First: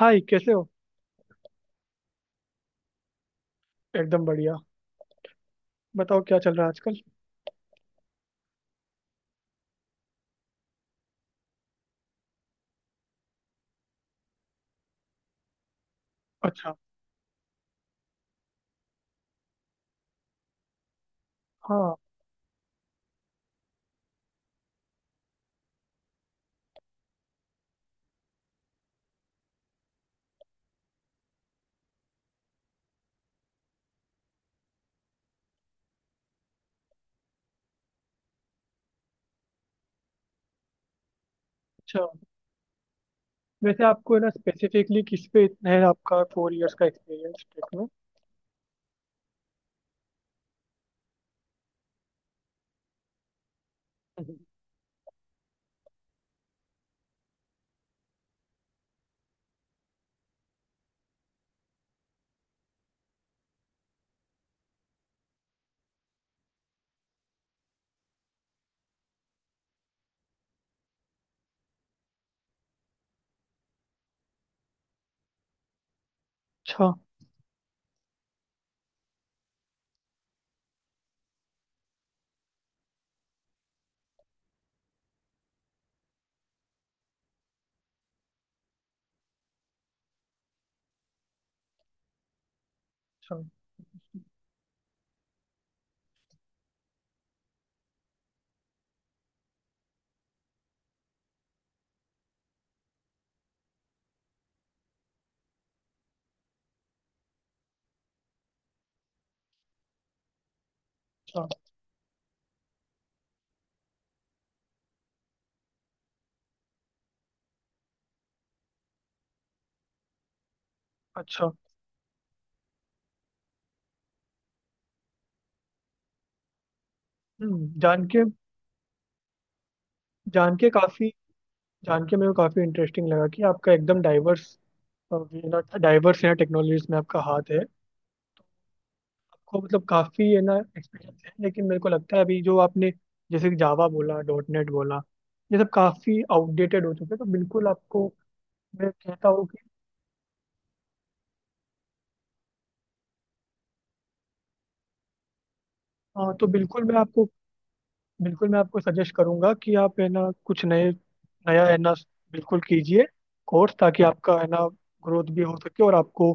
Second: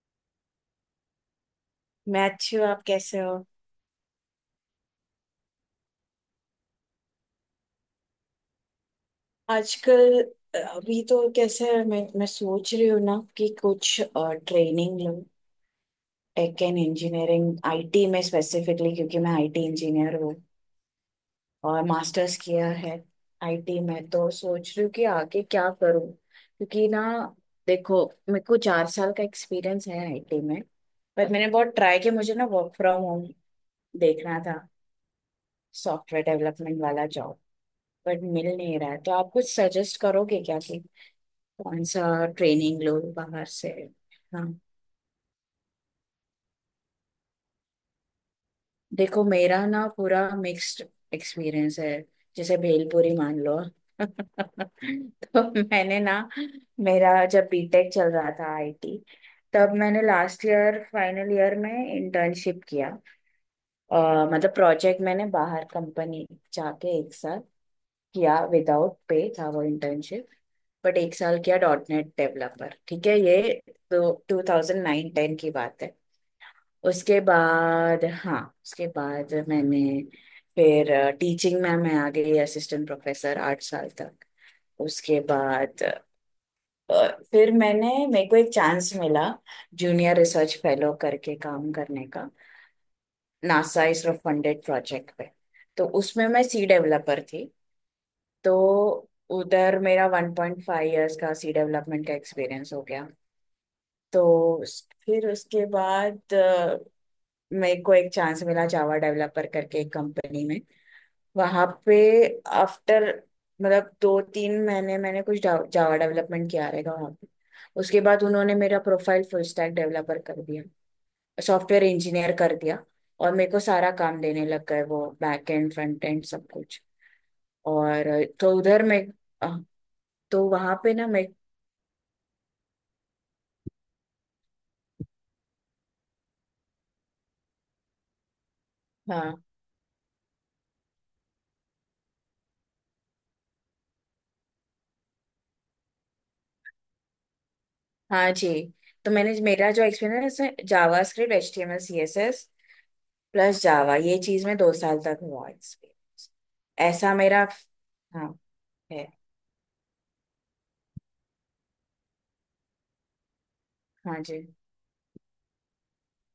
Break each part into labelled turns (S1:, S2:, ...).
S1: हाय, कैसे हो।
S2: मैं अच्छी हूँ। आप कैसे हो?
S1: एकदम बढ़िया। बताओ, क्या चल रहा है आजकल।
S2: आजकल अभी तो कैसे है, मैं सोच रही हूँ ना कि कुछ ट्रेनिंग लूँ टेक
S1: अच्छा।
S2: एंड इंजीनियरिंग आईटी में, स्पेसिफिकली क्योंकि मैं आईटी इंजीनियर हूँ और
S1: हाँ।
S2: मास्टर्स किया है आईटी में। तो सोच रही हूँ कि आगे क्या करूँ क्योंकि ना, देखो, मेरे को चार साल का एक्सपीरियंस है आईटी में। पर मैंने बहुत ट्राई किया, मुझे ना वर्क फ्रॉम होम देखना था, सॉफ्टवेयर डेवलपमेंट वाला जॉब, बट मिल नहीं रहा है। तो आप कुछ सजेस्ट करोगे क्या कि कौन
S1: अच्छा,
S2: सा ट्रेनिंग लो बाहर से।
S1: वैसे आपको है ना
S2: हाँ,
S1: स्पेसिफिकली किस पे इतना है आपका फोर इयर्स का एक्सपीरियंस टेक में।
S2: देखो मेरा ना पूरा मिक्स्ड एक्सपीरियंस है, जैसे भेलपुरी मान लो।
S1: हम्म।
S2: तो मैंने ना, मेरा जब बीटेक चल रहा था आईटी, तब मैंने लास्ट ईयर फाइनल ईयर में इंटर्नशिप किया। मतलब प्रोजेक्ट मैंने बाहर कंपनी जाके एक साथ किया, विदाउट पे था वो इंटर्नशिप। बट एक साल किया डॉट नेट डेवलपर, ठीक है ये। तो टू थाउजेंड नाइन टेन की बात है।
S1: अच्छा।
S2: उसके बाद हाँ, उसके बाद मैंने फिर टीचिंग में मैं आ गई असिस्टेंट प्रोफेसर आठ साल तक। उसके बाद फिर मैंने, मेरे को एक चांस मिला जूनियर रिसर्च फेलो करके काम करने का,
S1: अच्छा।
S2: नासा इसरो फंडेड प्रोजेक्ट पे। तो उसमें मैं सी डेवलपर थी। तो उधर मेरा 1.5 इयर्स का सी डेवलपमेंट का एक्सपीरियंस हो गया। तो फिर उसके बाद मेरे को एक चांस मिला जावा डेवलपर करके एक कंपनी में।
S1: अच्छा।
S2: वहाँ पे आफ्टर, मतलब दो तीन महीने मैंने कुछ जावा डेवलपमेंट किया रहेगा वहाँ पे। उसके बाद उन्होंने मेरा प्रोफाइल फुल स्टैक डेवलपर कर दिया,
S1: अच्छा।
S2: सॉफ्टवेयर इंजीनियर कर दिया, और मेरे को सारा काम देने लग गए वो बैक एंड फ्रंट एंड सब कुछ।
S1: हम्म जान
S2: और
S1: के
S2: तो उधर मैं अ, तो
S1: जान के
S2: वहाँ पे ना
S1: काफ़ी
S2: मैं।
S1: जान के मेरे को काफ़ी इंटरेस्टिंग लगा कि आपका एकदम डाइवर्स ना, डाइवर्स है, टेक्नोलॉजीज में आपका हाथ है।
S2: हाँ।
S1: आपको मतलब काफ़ी है ना एक्सपीरियंस है, लेकिन मेरे को लगता है अभी जो आपने जैसे जावा बोला, डॉट नेट बोला, ये सब काफ़ी आउटडेटेड हो चुके हैं। तो बिल्कुल आपको
S2: हाँ जी।
S1: मैं
S2: तो
S1: कहता
S2: मैंने
S1: हूँ कि
S2: मेरा जो एक्सपीरियंस है JavaScript H T M L C S S plus Java, ये चीज में दो साल तक हुआ एक्सपीरियंस,
S1: हाँ, तो बिल्कुल
S2: ऐसा मेरा। हाँ,
S1: मैं आपको
S2: है।
S1: सजेस्ट करूंगा कि आप है ना कुछ नए, नया है ना, बिल्कुल कीजिए कोर्स, ताकि
S2: हाँ
S1: आपका
S2: जी।
S1: है ना ग्रोथ भी हो सके और आपको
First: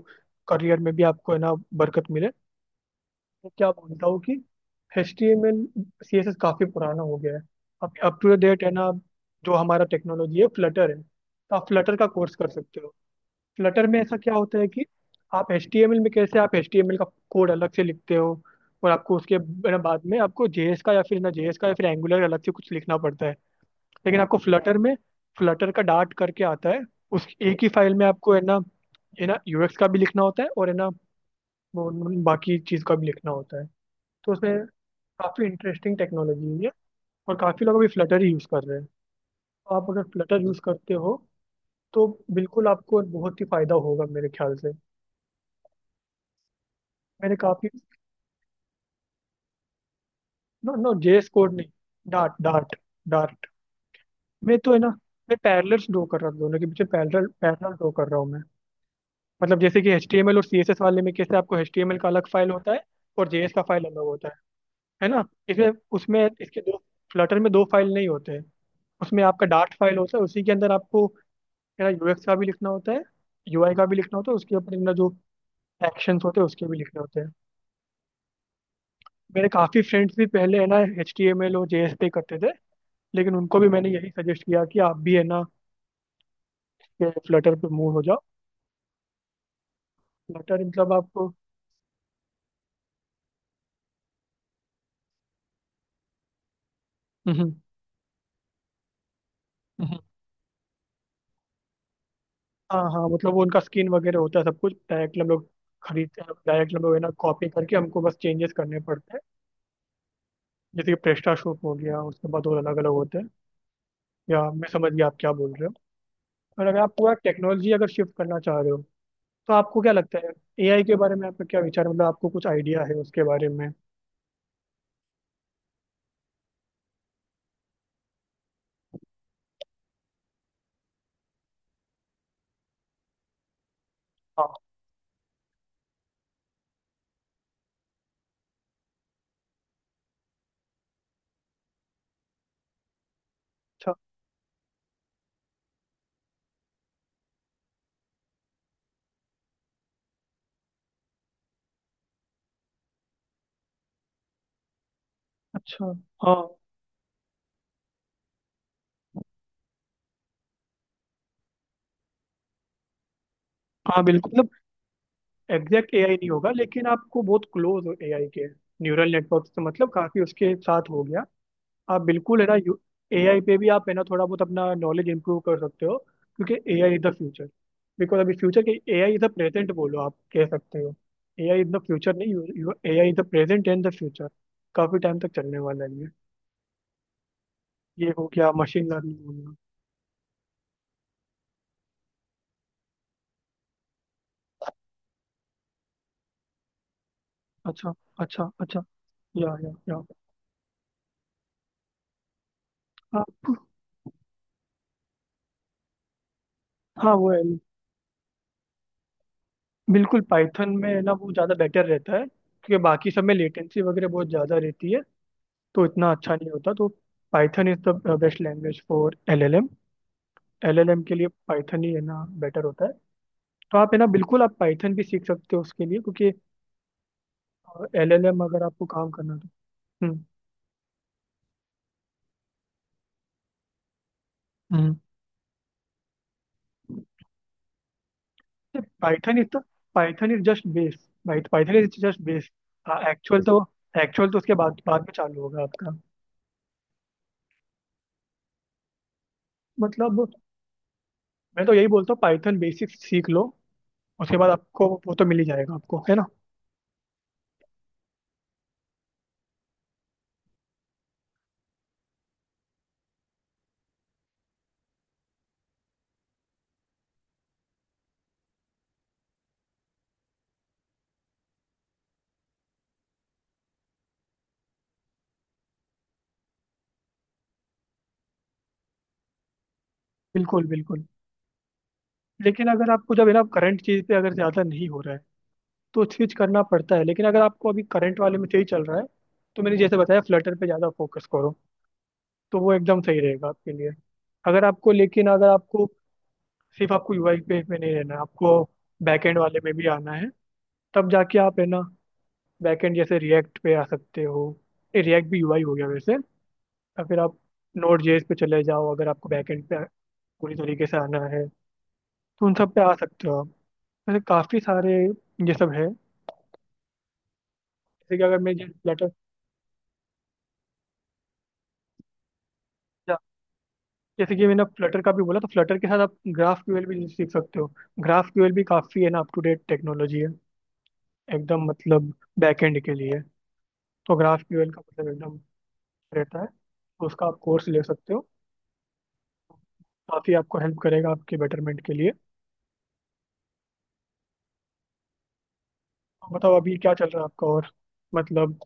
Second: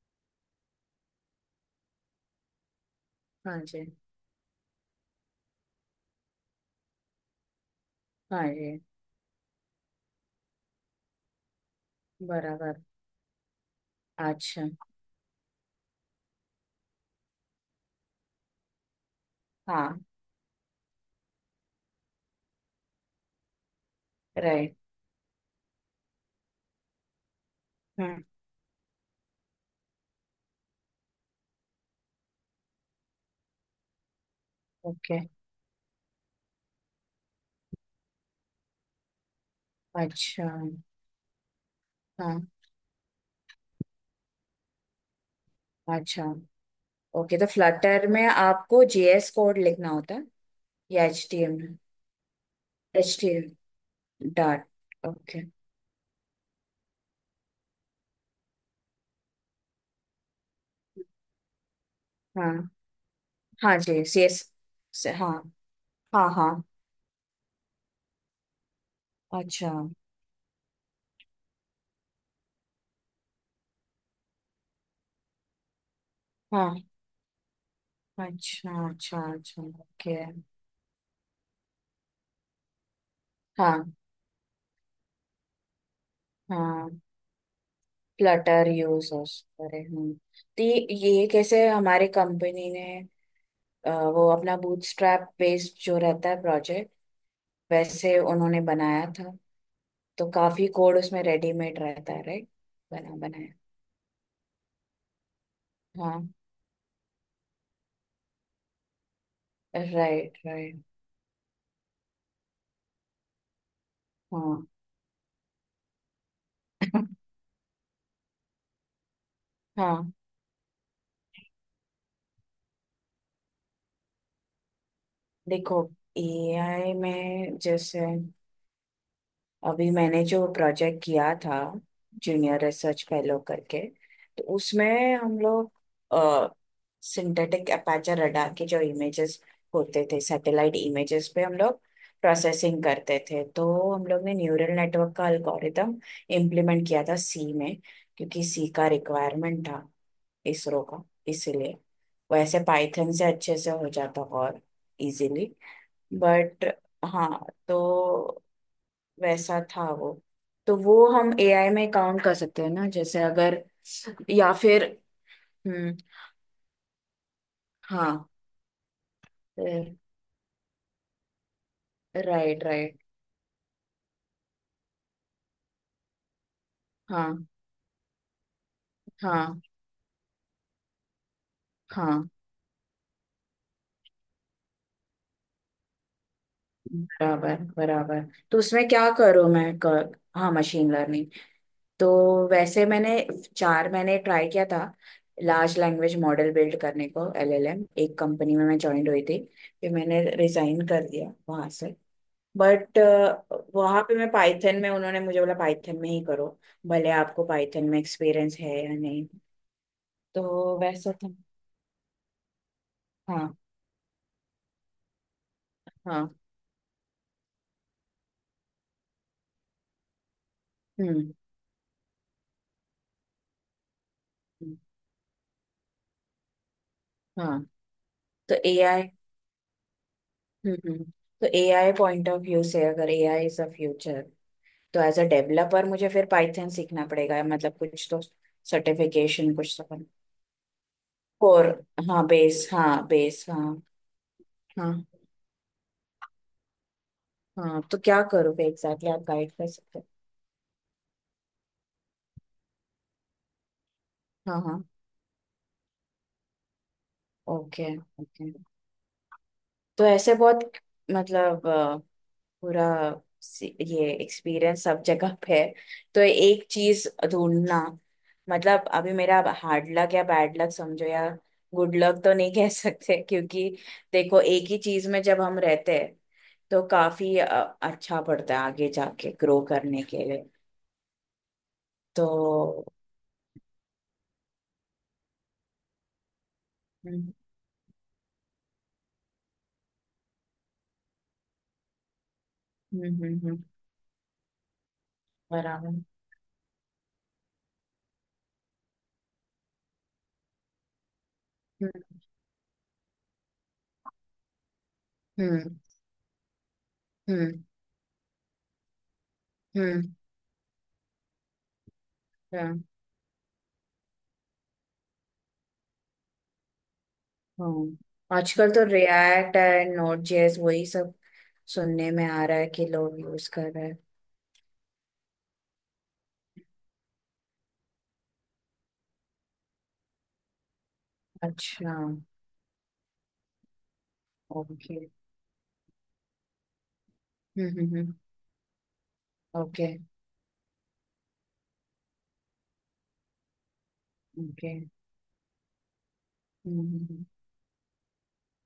S1: करियर में भी आपको है ना बरकत मिले। तो
S2: हाँ
S1: क्या
S2: जी।
S1: बोलता हूँ कि H T M L C S S काफ़ी पुराना हो गया है। अब अप टू
S2: हाँ
S1: डेट है
S2: जी।
S1: ना जो हमारा टेक्नोलॉजी है फ्लटर है, तो आप फ्लटर का कोर्स कर सकते
S2: बराबर।
S1: हो। फ्लटर में ऐसा क्या होता
S2: अच्छा।
S1: है कि आप एच टी एम एल में, कैसे आप एच टी एम एल का कोड अलग से लिखते हो और आपको उसके ना बाद
S2: हाँ।
S1: में आपको जे एस का, या फिर ना जे एस का या फिर एंगुलर अलग से कुछ लिखना पड़ता है, लेकिन आपको
S2: राइट।
S1: फ्लटर में फ्लटर का डार्ट करके आता है। उस एक ही फाइल में
S2: हम्म।
S1: आपको है ना, है ना यूएक्स का भी लिखना होता है, और है ना वो बाकी चीज़ का भी लिखना होता है। तो उसमें
S2: ओके।
S1: काफ़ी इंटरेस्टिंग टेक्नोलॉजी है ये, और काफ़ी लोग अभी फ्लटर ही यूज़ कर रहे हैं। तो आप अगर फ्लटर
S2: अच्छा।
S1: यूज़ करते हो तो
S2: हाँ।
S1: बिल्कुल आपको बहुत ही फायदा होगा मेरे ख्याल से।
S2: अच्छा।
S1: मैंने
S2: ओके, तो
S1: काफ़ी
S2: फ्लटर में आपको जेएस कोड लिखना होता है
S1: नो नो,
S2: या H
S1: JS
S2: T
S1: code
S2: M
S1: नहीं,
S2: L,
S1: Dart Dart
S2: H T
S1: Dart.
S2: M
S1: मैं तो है ना,
S2: डॉट।
S1: मैं
S2: ओके।
S1: पैरेलल ड्रॉ कर रहा हूँ दोनों के बीच में, पैरेलल पैरेलल ड्रॉ कर रहा हूँ मैं। मतलब जैसे कि एचटीएमएल और सीएसएस वाले में कैसे आपको एचटीएमएल का अलग फाइल
S2: हाँ।
S1: होता है और जेएस का
S2: हाँ
S1: फाइल अलग
S2: जी सी
S1: होता है
S2: एस।
S1: है ना।
S2: हाँ।
S1: इसमें उसमें
S2: हाँ
S1: इसके
S2: हाँ।
S1: दो, फ्लटर में दो फाइल नहीं होते हैं। उसमें आपका
S2: अच्छा।
S1: डार्ट फाइल होता है, उसी के अंदर आपको मेरा यूएक्स का भी लिखना होता है, यूआई का भी लिखना होता है, उसके अपने अंदर जो एक्शंस होते हैं उसके भी
S2: हाँ।
S1: लिखने होते हैं।
S2: अच्छा अच्छा
S1: मेरे
S2: अच्छा,
S1: काफ़ी
S2: ओके।
S1: फ्रेंड्स भी पहले है ना एचटीएमएल और जेएस पे करते थे, लेकिन उनको भी मैंने
S2: हाँ।
S1: यही सजेस्ट किया कि आप भी है ना
S2: हाँ।
S1: के फ्लटर पे मूव हो जाओ।
S2: Flutter users. अरे, हम्म।
S1: फ्लटर
S2: तो ये
S1: मतलब
S2: ये
S1: आप,
S2: कैसे हमारे कंपनी ने वो अपना बूटस्ट्रैप बेस्ड जो रहता है प्रोजेक्ट,
S1: हम्म,
S2: वैसे उन्होंने बनाया था।
S1: हम्म,
S2: तो काफी कोड उसमें रेडीमेड रहता है, राइट,
S1: हाँ हाँ,
S2: बना
S1: मतलब वो
S2: बनाया।
S1: उनका स्किन वगैरह होता है सब कुछ, डायरेक्ट हम लोग खरीदते
S2: हाँ,
S1: हैं, डायरेक्ट हम लोग है ना कॉपी करके हमको बस चेंजेस करने पड़ते हैं।
S2: Right right.
S1: जैसे कि प्रेस्टा शूट हो गया, उसके बाद और अलग अलग होते हैं। या,
S2: हाँ।
S1: मैं समझ गया आप क्या बोल रहे हो। और अगर आप पूरा टेक्नोलॉजी अगर शिफ्ट करना चाह रहे हो तो आपको क्या
S2: हाँ,
S1: लगता है एआई के बारे में आपका क्या विचार है? मतलब आपको कुछ आइडिया है उसके बारे में।
S2: देखो एआई में, जैसे अभी मैंने जो प्रोजेक्ट किया था जूनियर रिसर्च फेलो करके, तो
S1: हाँ।
S2: उसमें हम लोग सिंथेटिक अपर्चर रडार के जो इमेजेस होते थे सैटेलाइट इमेजेस पे, हम लोग प्रोसेसिंग करते थे। तो
S1: अच्छा,
S2: हम लोग ने न्यूरल नेटवर्क का अल्गोरिदम इम्प्लीमेंट किया था सी में, क्योंकि सी का रिक्वायरमेंट था इसरो का, इसीलिए। वैसे पाइथन से अच्छे से हो जाता और इजीली,
S1: अच्छा। हाँ।
S2: बट। हाँ, तो वैसा था वो। तो वो हम एआई में काउंट कर सकते हैं ना, जैसे अगर,
S1: हाँ बिल्कुल, मतलब
S2: या फिर।
S1: एग्जैक्ट
S2: हम्म।
S1: एआई नहीं होगा, लेकिन आपको बहुत क्लोज हो
S2: हाँ।
S1: एआई के, न्यूरल नेटवर्क से मतलब काफी उसके साथ हो गया। आप बिल्कुल है ना
S2: राइट राइट।
S1: एआई पे भी आप है ना थोड़ा बहुत अपना नॉलेज इंप्रूव कर सकते हो, क्योंकि एआई इज द
S2: हाँ।
S1: फ्यूचर। बिकॉज अभी फ्यूचर के, एआई इज द
S2: हाँ
S1: प्रेजेंट बोलो आप कह सकते हो, एआई इज द फ्यूचर
S2: हाँ।
S1: नहीं, AI is the present and the future. काफी टाइम तक चलने वाला है ये
S2: बराबर
S1: ये
S2: बराबर।
S1: हो गया
S2: तो उसमें
S1: मशीन
S2: क्या
S1: लर्निंग हो
S2: करूँ
S1: गया।
S2: मैं हाँ, मशीन लर्निंग। तो वैसे मैंने चार मैंने ट्राई किया था लार्ज लैंग्वेज मॉडल बिल्ड करने को, एलएलएम
S1: अच्छा,
S2: एक
S1: अच्छा
S2: कंपनी में मैं
S1: अच्छा,
S2: ज्वाइन हुई थी।
S1: या
S2: फिर
S1: या।
S2: मैंने रिजाइन कर दिया वहां से, बट
S1: हाँ
S2: वहां पे मैं पाइथन में, उन्होंने मुझे बोला पाइथन में ही करो, भले
S1: हाँ वो है,
S2: आपको पाइथन में एक्सपीरियंस है या नहीं।
S1: बिल्कुल पाइथन
S2: तो
S1: में है ना
S2: वैसा था।
S1: वो ज़्यादा बेटर रहता है, क्योंकि बाकी सब में
S2: हाँ।
S1: लेटेंसी वगैरह बहुत ज़्यादा रहती है, तो इतना
S2: हाँ।
S1: अच्छा नहीं होता तो। Python is the best language for LLM. LLM के लिए
S2: हम्म।
S1: पाइथन ही है ना बेटर होता है। तो आप है ना बिल्कुल आप
S2: हम्म,
S1: पाइथन भी सीख सकते हो उसके लिए, क्योंकि
S2: हाँ।
S1: एलएलएम
S2: तो
S1: अगर आपको
S2: एआई।
S1: काम करना है तो। हम्म।
S2: हम्म। तो एआई पॉइंट ऑफ व्यू से, अगर AI is a future,
S1: hmm
S2: तो एज अ डेवलपर मुझे फिर पाइथन सीखना पड़ेगा, मतलब कुछ तो
S1: पाइथन इज
S2: सर्टिफिकेशन
S1: द
S2: कुछ तो।
S1: पाइथन इज जस्ट बेस
S2: और
S1: पाइथन इज जस्ट
S2: हाँ,
S1: बेस।
S2: बेस हाँ,
S1: एक्चुअल
S2: बेस
S1: तो
S2: हाँ।
S1: एक्चुअल तो उसके बाद,
S2: हाँ
S1: बाद में चालू होगा आपका।
S2: हाँ, तो क्या करोगे एग्जैक्टली exactly, आप गाइड कर सकते
S1: मतलब मैं तो यही बोलता हूँ पाइथन बेसिक्स सीख लो, उसके बाद
S2: हो। हाँ। हाँ।
S1: आपको वो तो मिल ही जाएगा आपको है ना।
S2: ओके। ओके, तो ऐसे बहुत मतलब पूरा ये एक्सपीरियंस सब जगह पे है। तो एक चीज ढूंढना, मतलब अभी मेरा हार्ड लक या बैड लक समझो, या गुड लक तो नहीं कह सकते, क्योंकि देखो एक ही चीज में जब हम रहते हैं तो काफी अच्छा पड़ता है आगे जाके ग्रो करने के लिए।
S1: बिल्कुल बिल्कुल। लेकिन
S2: तो
S1: अगर आपको जब है ना करंट चीज़ पे अगर ज़्यादा नहीं हो रहा है तो स्विच करना पड़ता है, लेकिन
S2: हम्म
S1: अगर आपको अभी करंट वाले में सही चल रहा है तो मैंने जैसे बताया फ्लटर पे ज़्यादा फोकस करो, तो वो एकदम
S2: हम्म
S1: सही
S2: हम्म
S1: रहेगा
S2: हम्म,
S1: आपके लिए। अगर आपको, लेकिन अगर आपको
S2: बराबर।
S1: सिर्फ आपको यूआई पे में नहीं रहना है, आपको बैकएंड वाले में भी आना है, तब जाके आप है ना
S2: हम्म
S1: बैकएंड जैसे रिएक्ट पे आ सकते हो, रिएक्ट भी यूआई हो
S2: हम्म
S1: गया वैसे, या फिर आप
S2: हम्म
S1: नोड जेएस पे चले जाओ। अगर आपको बैकएंड पे
S2: हम्म।
S1: पूरी तरीके से आना है तो उन सब पे
S2: हम्म।
S1: आ सकते हो आप। वैसे काफ़ी सारे ये सब है। जैसे कि अगर
S2: हाँ,
S1: मैं जैसे
S2: आजकल तो
S1: Flutter
S2: React and Node JS वही सब सुनने में आ रहा है कि लोग यूज कर रहे हैं।
S1: जैसे कि मैंने फ्लटर का भी बोला, तो फ्लटर के साथ आप ग्राफ क्यूएल भी सीख सकते हो। ग्राफ क्यूएल भी काफ़ी है ना अप टू डेट टेक्नोलॉजी है, एकदम
S2: अच्छा।
S1: मतलब बैकएंड के लिए। तो ग्राफ क्यूएल का
S2: ओके।
S1: मतलब एकदम रहता है, तो उसका आप कोर्स ले
S2: हम्म।
S1: सकते हो,
S2: ओके।
S1: काफ़ी आपको हेल्प करेगा आपके बेटरमेंट के लिए।
S2: ओके।
S1: और बताओ, अभी
S2: हम्म,
S1: क्या चल रहा है
S2: हम्म।
S1: आपका, और मतलब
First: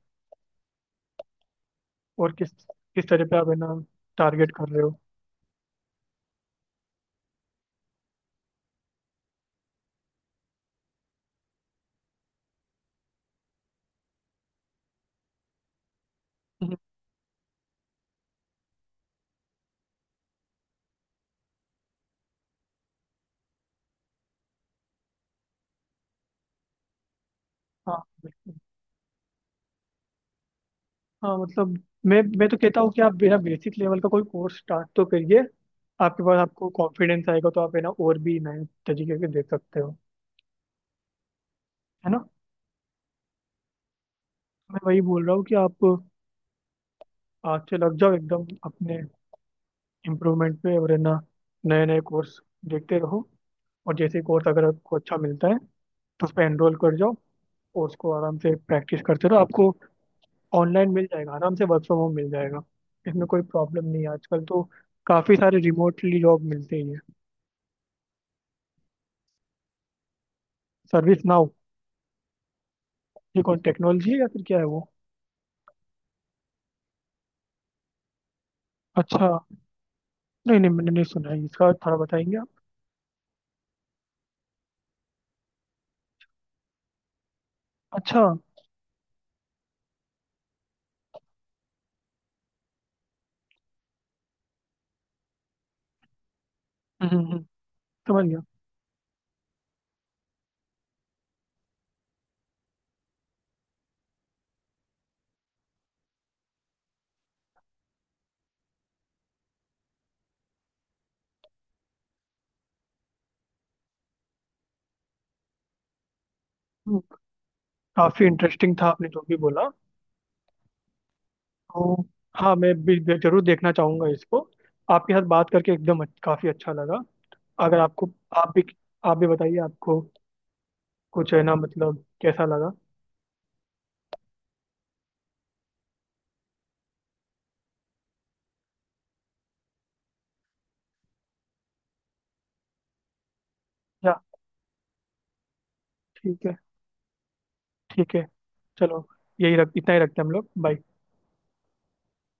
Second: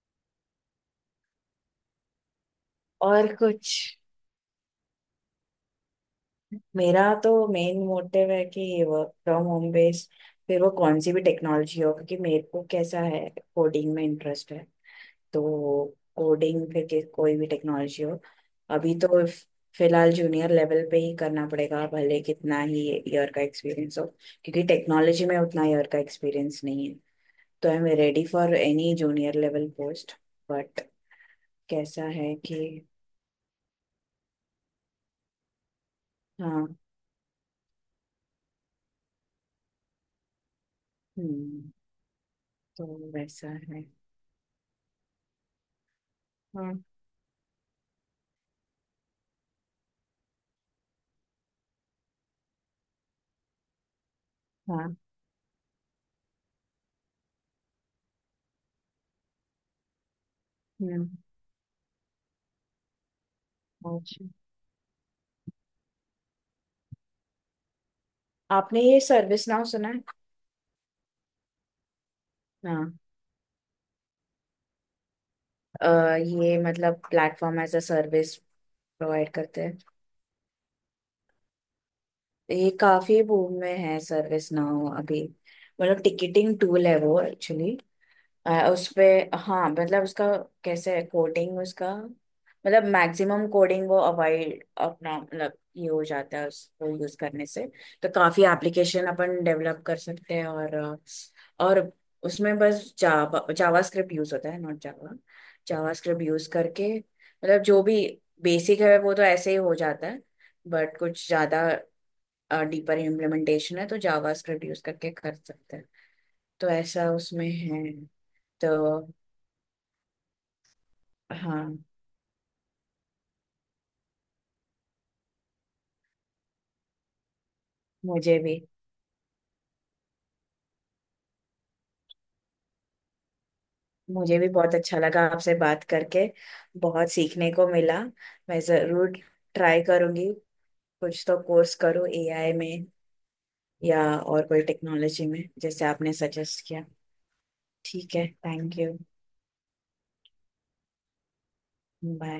S1: और किस किस तरह
S2: और
S1: पे आप है ना
S2: कुछ,
S1: टारगेट कर रहे हो।
S2: मेरा तो मेन मोटिव है कि ये वर्क फ्रॉम होम बेस, फिर वो कौन सी भी टेक्नोलॉजी हो, क्योंकि मेरे को कैसा है, कोडिंग में इंटरेस्ट है। तो कोडिंग
S1: हम्म।
S2: फिर कोई भी टेक्नोलॉजी हो। अभी तो फिलहाल जूनियर लेवल पे ही करना पड़ेगा, भले कितना ही ईयर का एक्सपीरियंस हो, क्योंकि टेक्नोलॉजी में उतना ईयर का एक्सपीरियंस नहीं है। तो आई एम
S1: हाँ
S2: रेडी
S1: बिल्कुल।
S2: For any junior level post, but
S1: हाँ मतलब
S2: कैसा
S1: मैं
S2: है
S1: मैं तो
S2: कि।
S1: कहता हूँ कि आप बिना बेसिक लेवल का कोई कोर्स स्टार्ट तो करिए, आपके पास आपको
S2: हाँ।
S1: कॉन्फिडेंस आएगा तो आप है ना और भी नए तरीके के देख सकते हो,
S2: हम्म।
S1: है ना।
S2: तो वैसा है।
S1: मैं वही बोल रहा हूँ कि आप
S2: हाँ।
S1: आज से लग जाओ एकदम अपने इम्प्रूवमेंट पे, और है ना नए नए कोर्स देखते रहो, और जैसे कोर्स अगर आपको
S2: हाँ।
S1: अच्छा मिलता है तो उस पर एनरोल कर जाओ और उसको आराम से प्रैक्टिस करते रहो। आपको ऑनलाइन मिल
S2: हम्म।
S1: जाएगा आराम से, वर्क फ्रॉम होम मिल जाएगा, इसमें कोई प्रॉब्लम नहीं है
S2: अच्छा,
S1: आजकल तो, काफ़ी सारे रिमोटली जॉब मिलते ही हैं।
S2: आपने ये सर्विस नाउ सुना है?
S1: सर्विस ना,
S2: हाँ,
S1: ये कौन टेक्नोलॉजी है या फिर क्या है वो।
S2: अ, ये मतलब प्लेटफॉर्म एज अ सर्विस
S1: अच्छा।
S2: प्रोवाइड करते हैं।
S1: नहीं नहीं, मैंने नहीं सुना है इसका, थोड़ा बताएंगे आप।
S2: ये काफी बूम में है सर्विस नाउ अभी। मतलब टिकटिंग टूल है वो एक्चुअली।
S1: अच्छा, हम्म,
S2: उसपे हाँ, मतलब उसका कैसे है, कोडिंग उसका मतलब मैक्सिमम कोडिंग वो अवॉइड अपना मतलब ये हो जाता है उसको यूज
S1: हम्म, हम्म,
S2: करने से। तो
S1: समझ गया।
S2: काफी एप्लीकेशन अपन डेवलप कर सकते हैं और और उसमें बस जावा जावा स्क्रिप्ट यूज होता है, not Java. JavaScript use करके, मतलब जो भी बेसिक है वो तो ऐसे ही हो जाता है, बट कुछ ज्यादा डीपर इम्प्लीमेंटेशन है तो जावा स्क्रिप्ट यूज करके कर सकते हैं। तो
S1: हम्म,
S2: ऐसा उसमें है।
S1: काफी
S2: तो
S1: इंटरेस्टिंग था आपने जो भी बोला।
S2: हाँ,
S1: तो हाँ, मैं भी जरूर देखना चाहूंगा इसको। आपके साथ बात करके एकदम अच्छ-, काफी अच्छा लगा। अगर आपको,
S2: मुझे
S1: आप
S2: भी
S1: भी आप भी बताइए आपको कुछ है ना मतलब कैसा लगा।
S2: मुझे भी बहुत अच्छा लगा आपसे बात करके। बहुत सीखने को मिला। मैं जरूर ट्राई करूंगी कुछ तो कोर्स करूँ एआई में या
S1: या
S2: और कोई टेक्नोलॉजी में जैसे आपने
S1: ठीक है,
S2: सजेस्ट किया।
S1: ठीक
S2: ठीक
S1: है,
S2: है, थैंक यू।
S1: चलो, यही रख इतना ही रखते हैं हम लोग। बाय।
S2: बाय।